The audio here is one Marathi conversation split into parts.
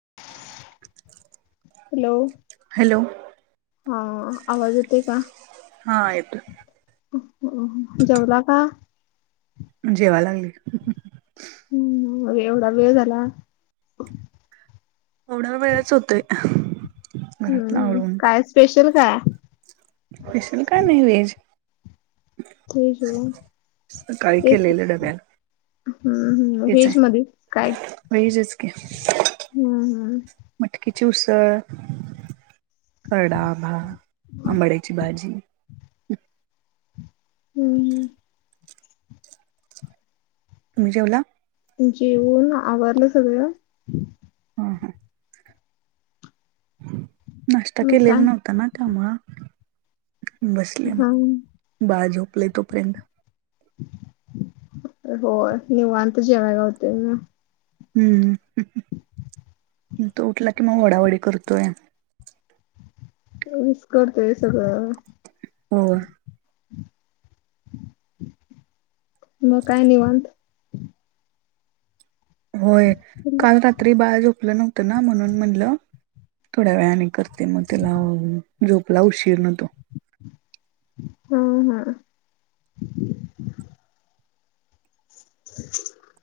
[inaudible] हॅलो हॅलो हा आवाज येतय का हा येतोय. होय जेवला का? जेवाय लागली. हम्म एवढा वेळ झाला. थोडा वेळच होतेय. हम्म काय स्पेशल काय स्पेशल काही नाही व्हेज तेच सकाळी केलेल डब्यात हम्म हम्म व्हेज मध्ये काय वजच हम्म कटकी चुसळ कडाभ हम्म आंबड्याची भाजी हम् ह. तुम्ही जेवला? जेऊन आवारलं सगळं. हम हम. नाष्टा मग केलेला काय नव्हतां ना त्यामुळे बसले हा मग बाळ झोपले तोपर्यंत होय निवांत जेवया होतय ना हम्म तो उठला की मग ओढाओढी करतोय. त्यांनीच करतेय सगळं होय. मग काय निवांत होय काल रात्री बाळ झोपलं नव्हतं ना म्हणून म्हणलं थोड्या वेळाने करते मग त्याला झोपला उशीरन तो हम्म हम्म [inaudible]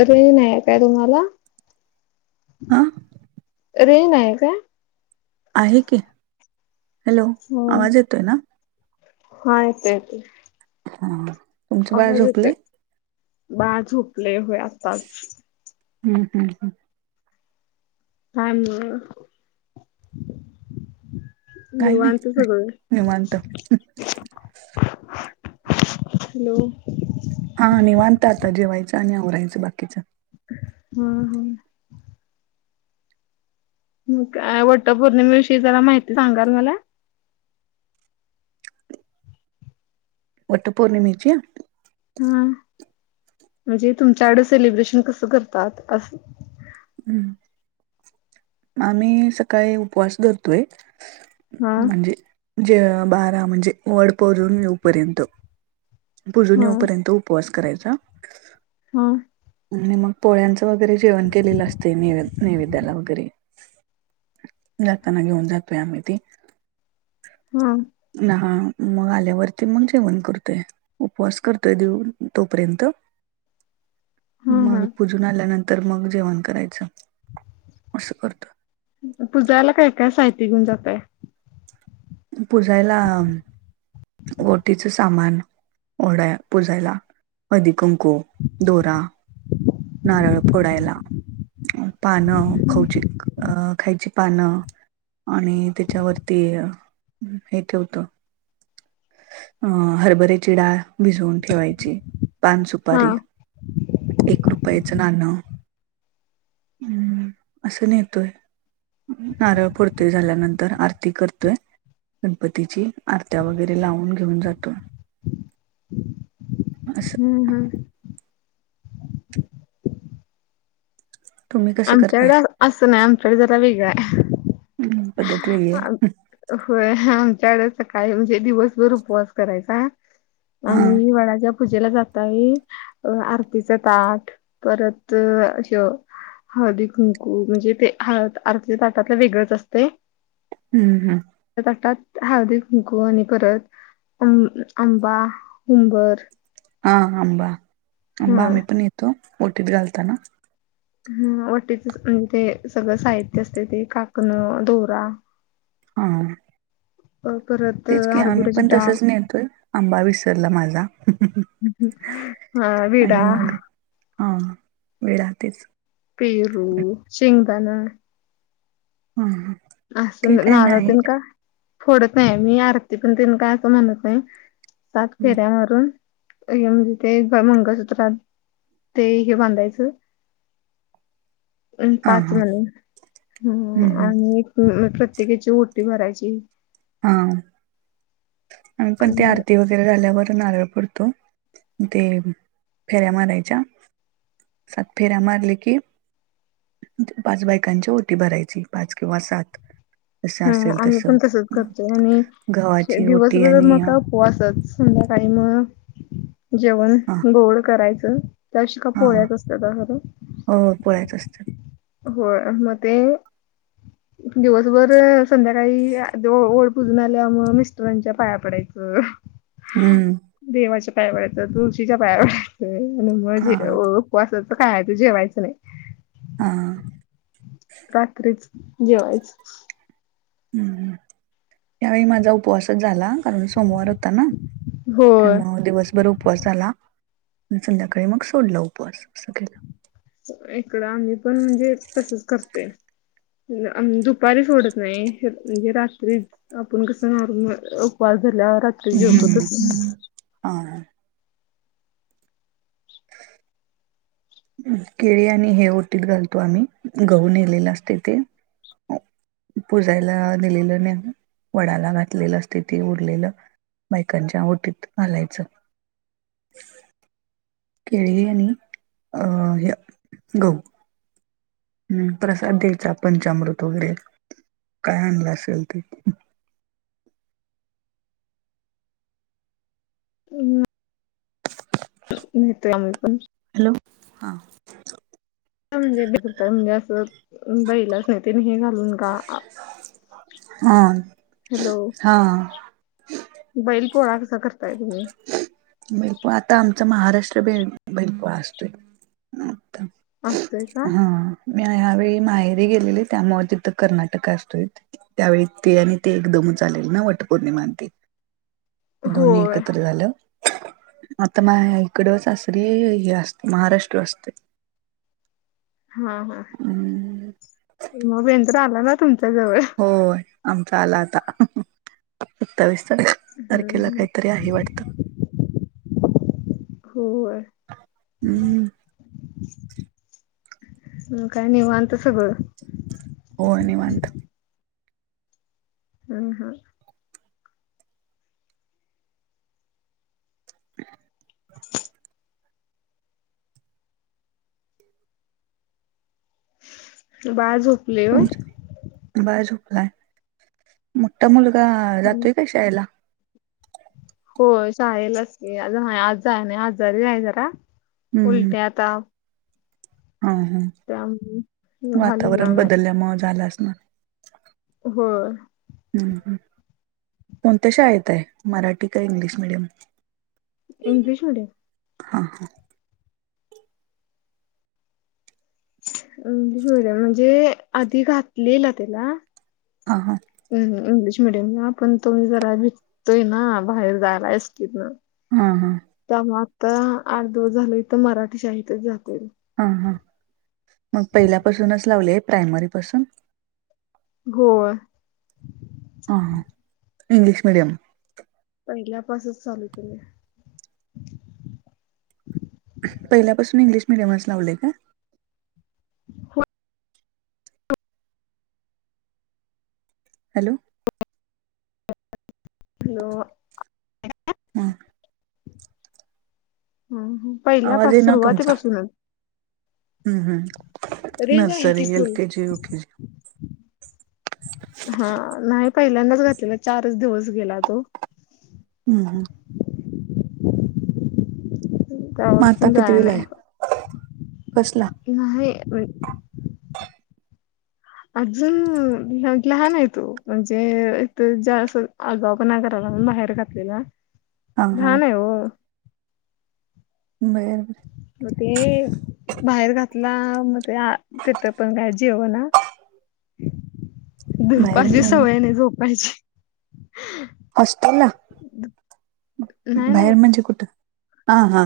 अरे नाही काय तुम्हाला हा अरे नाही काय आहे की हॅलो हो आवाज येतोय ना हा येतोय येतोय हा तुमचं बाळ आवाज येते झोपलंय बाळ झोपले होय आताच हम् हम् हम्. हम. काही नाही निवांत सगळ. निवांत हॅलो. हा निवांत आणि आवरायचं बाकीच. हा हा. मग काय वट पौर्णिमेविषयी जरा माहिती सांगाल माला वट पौर्णिमेची. हा म्हणजे तुमच्याकडे सेलिब्रेशन कसं करतात अस. आम्ही सकाळी उपवास धरतोय. हा म्हणजे जे बारा म्हणजे वड पुजून येऊपर्यंत पुजून हा येऊपर्यंत उपवास करायचा. हा. आणि मग पोळ्यांचं वगैरे जेवण केलेलं असते नै नैवेद्याला वगैरे जातना घेऊन जातोय आम्ही ते हम्म ना हा मग आल्यावरती मग जेवण करतोय. उपवास करतोय तो तोपर्यंत हा मग हा पूजून आल्यानंतर मग जेवण करायचं असं करतो. पुजायला काय काय साहित्य घेऊन जाताय? पुजायला ओटीचं सामान ओढाया प पुजायला अधी कुंकू दोरा नारळ फोडायला पानं खऊची अ खायची पानं आणि त्याच्यावरती हे ठेवतो. अं हरभऱ्याची डाळ भिजवून ठेवायची हा पानसुपारी एक रुपयाचं नाणं हम्म असं नेतोय. नारळ फोडतोय झाल्यानंतर आरती करतोय. गणपतीची आरत्या वगैरे लावून घेऊन जातो. अा हम्म हम्म तुम्ही कसं करताय? आमच्याकडे असं नाही आमच्याकडे जरा वेगळं हम्म, पद्धत वेगळी आहे. हे हो आमच्याकड सकाळी म्हणजे दिवसभर उपवास करायचा हा आम्ही वडाच्या पूजेला जाताय आरतीचं ताट परत अ हे हळदी, कुंकू म्हणजे ते हळद आरतीच्या ताटातलं वेगळंच असतय. हम्म हम् ताटात हळदी कुंकू आणि परतं आंबा उंबर हाअंबा, अंबा हा आम्ही पण येतो ओटीत घालताना. ह वटीच म्हणजे ते सगळं साहित्यच देते काकणं दोरा हा [unintelligible] अ परत तेच की आम्ही हरभऱ्याची पण डाळ तसंच नेतोय आंबा विसरला माझा हा विडा आणि मग हा वेळ राहतेच. पेरू शेंगदाणे. हम् ह नारळ तीन काय आम्ही फोडत नाही आरती पण काय करत नाही. सात हम्म, फेऱ्यावरून म्हणजे ते मंगळसूत्रात. ते हे बांधायचं. अम् हा पाच हा मनी. हम्म हम्म प्रत्येकाची ओटी भरायची. हा. पण आणि ते मग- आरतीवर. र झाल्यावर नारळ पुडतो ते फेऱ्या मारायच्या. सात फेऱ्या मारले की. पाच बायकांची ओटी भरायची पाच किंवा सात जस हम असेल आम्ही तस पण तसच करतोय आणि गव्हाची दिवस ओटी मग आणि हा कापोवासच सध्याकाळी म जेवण गोड करायचं. हा हो पोळ्याचं असतात. हो मगते. दिवसभर संध्याकाळी ओड पूजून आल्यामुळ मिस्टरांच्या पाया पडायचं. हम्म. देवाच्या पायापडायच तुळशीच्या पाया हा पडायचं. उपवासाचं खायचं जेवायचं नाही. हां. रात्रीच जेवायच. हम् त्यावेळी माझा उपवासच झाला कारण सोमवारच हो ना होय. त्यामु दिवसभर उपवास झाला. संध्याकाळी मग सोडलं उपवास अस केला. इकडं आम्ही पण म्हणजे तसच करते. दुपारी सोडत नाही म्हणजे रात्री आपण कसं म उपवास झाल्या रात्री जेवतो तस. ह. केळी आणि हे ओटीत घालतो आम्ही गहून नेलेला असते ते [unintelligible] पुजायला दिलेलं न वडाला घातलेलं असते ती उरलेलं. बायकांच्या ओटीतघालायच. केळीग आणि अ गहू. हम् प्रसाद द्यायचा पंचामृत वगैरे काय आणलं असेल ते होतो आम्ही पण हॅलो हा. म्हणजे बी होत म्हणजे असं बैलाच नाही ते नाही का? हम. हॅलो बैल पोळा कसा करताय तुम्ही? बैलपो आता आमचा महाराष्ट्र बेंदूर असतोय. असतोय का? हा मी ह्यावेळी माहेरी गेलेली त्यामु तिथं कर्नाटक असतो इ. त्यावेळी ते आणि ते एकदम लेल ना वट पौर्णिमाां ते [unintelligible] ते दोन्ही एकत्र झालं. आता माझ इकडच सासरी महाराष्ट्र असतोय. हा हा हम्म मग बेंदूर आला ना तुमचा जवळ होय आमचा आला आता सत्तावीस तारीख हम्म तारखेला हम्म काहीतरी आहे वाटतं. हो होय. हम्म म काय निवांत सगळं. हो निवांत. हुं हां. ते बाळ झोप. बाळ झोपलाय मोठा मुलगा होय जातोय काय शाळेला हो शाळेलाच की आज नाही आज नाही आजारी आहे जरा हम्म उलट्या ताप हा ह त्यामुळे घालवला वातावरण नाही बदलल्यामुळे झालं असणार. होय. ह हुं कोणत्या शाळेत आहे मराठी का इंग्लिश मीडियम इंग्लिश मिडीयम हा हा. इंग्लिश मिडीयम म्हणजे आधी घातले ना त्याला हा हां. हम् इंग्लिश मिडियमला पण तो जरा भितोय ना बाहेर जायला एसटीतनं हा हा. त्यामुळे आता आठ दिवस झालं इथं मराठी शाळेतच जातोय. हां हां मग पहिल्यापासूनच लावले आहे प्रायमरी पाासून होय हुं हुं इंग्लिश मीडियमला पहिल्यापासुनच चालू केले. पहिल्यापासून इंग्लिश मिडियम लाच लावलेय का? होय हॅलो हॅलो हम् हुं आवाज पहिल्यापासुनच येईना तुमचा. सुरुवातीपासूनच हम्म हम्म nursery L KG UKG blank audio हा नाही पहिल्यांदाच घातलेला चारच दिवस गेला तो हम् हम म आता त्यापासून जाया कितवीला नाही आहे कसला. नाही. अजून लहान आहे तो म्हणजे जा आगाऊपणा करायला म्हणून बाहेर घातलेला ओ हा हा लहान आहे. बर बर. मग ते बाहेर घातला मग ते तथ पण काळजी हव ना. बाहेर धुपाची म्हणजे सवय नाही झोपायची. हॉस्टेलला नाही नाही बाहेर म्हणजे कुठं हा हा.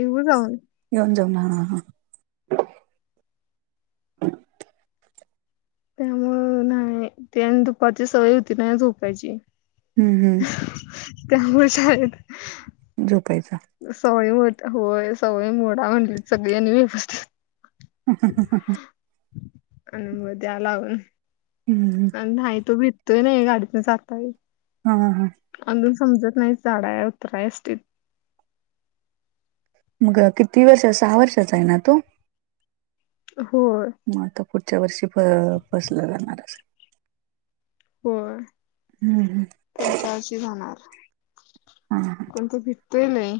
हो जाऊ येऊन जाऊ ना ह हा हां. Blank audio. त्यावेळी नाही ते दुपारची सवय होती नाही झोपायची. हम्म हम् त्यामुळे शाळेत झोपायचा. सवय होती होय सवय मोडा म्हटलेट सगळ्यांनी ह ह हं हं आणि मग त्या ला होय. हम्म नाही तो भिततोय नाही गाडीतून जाताय. हा ह हा अजून समजत नाही झाडा आहे उतराय अस त मग किती वर्ष सहा वर्षाचा आहे ना तो हो मग आता पुढच्या वर्षी बसलं जाणारच. होय हम्म हम्म पच्याी जाणार हा. कोण त भेट. ते नाही.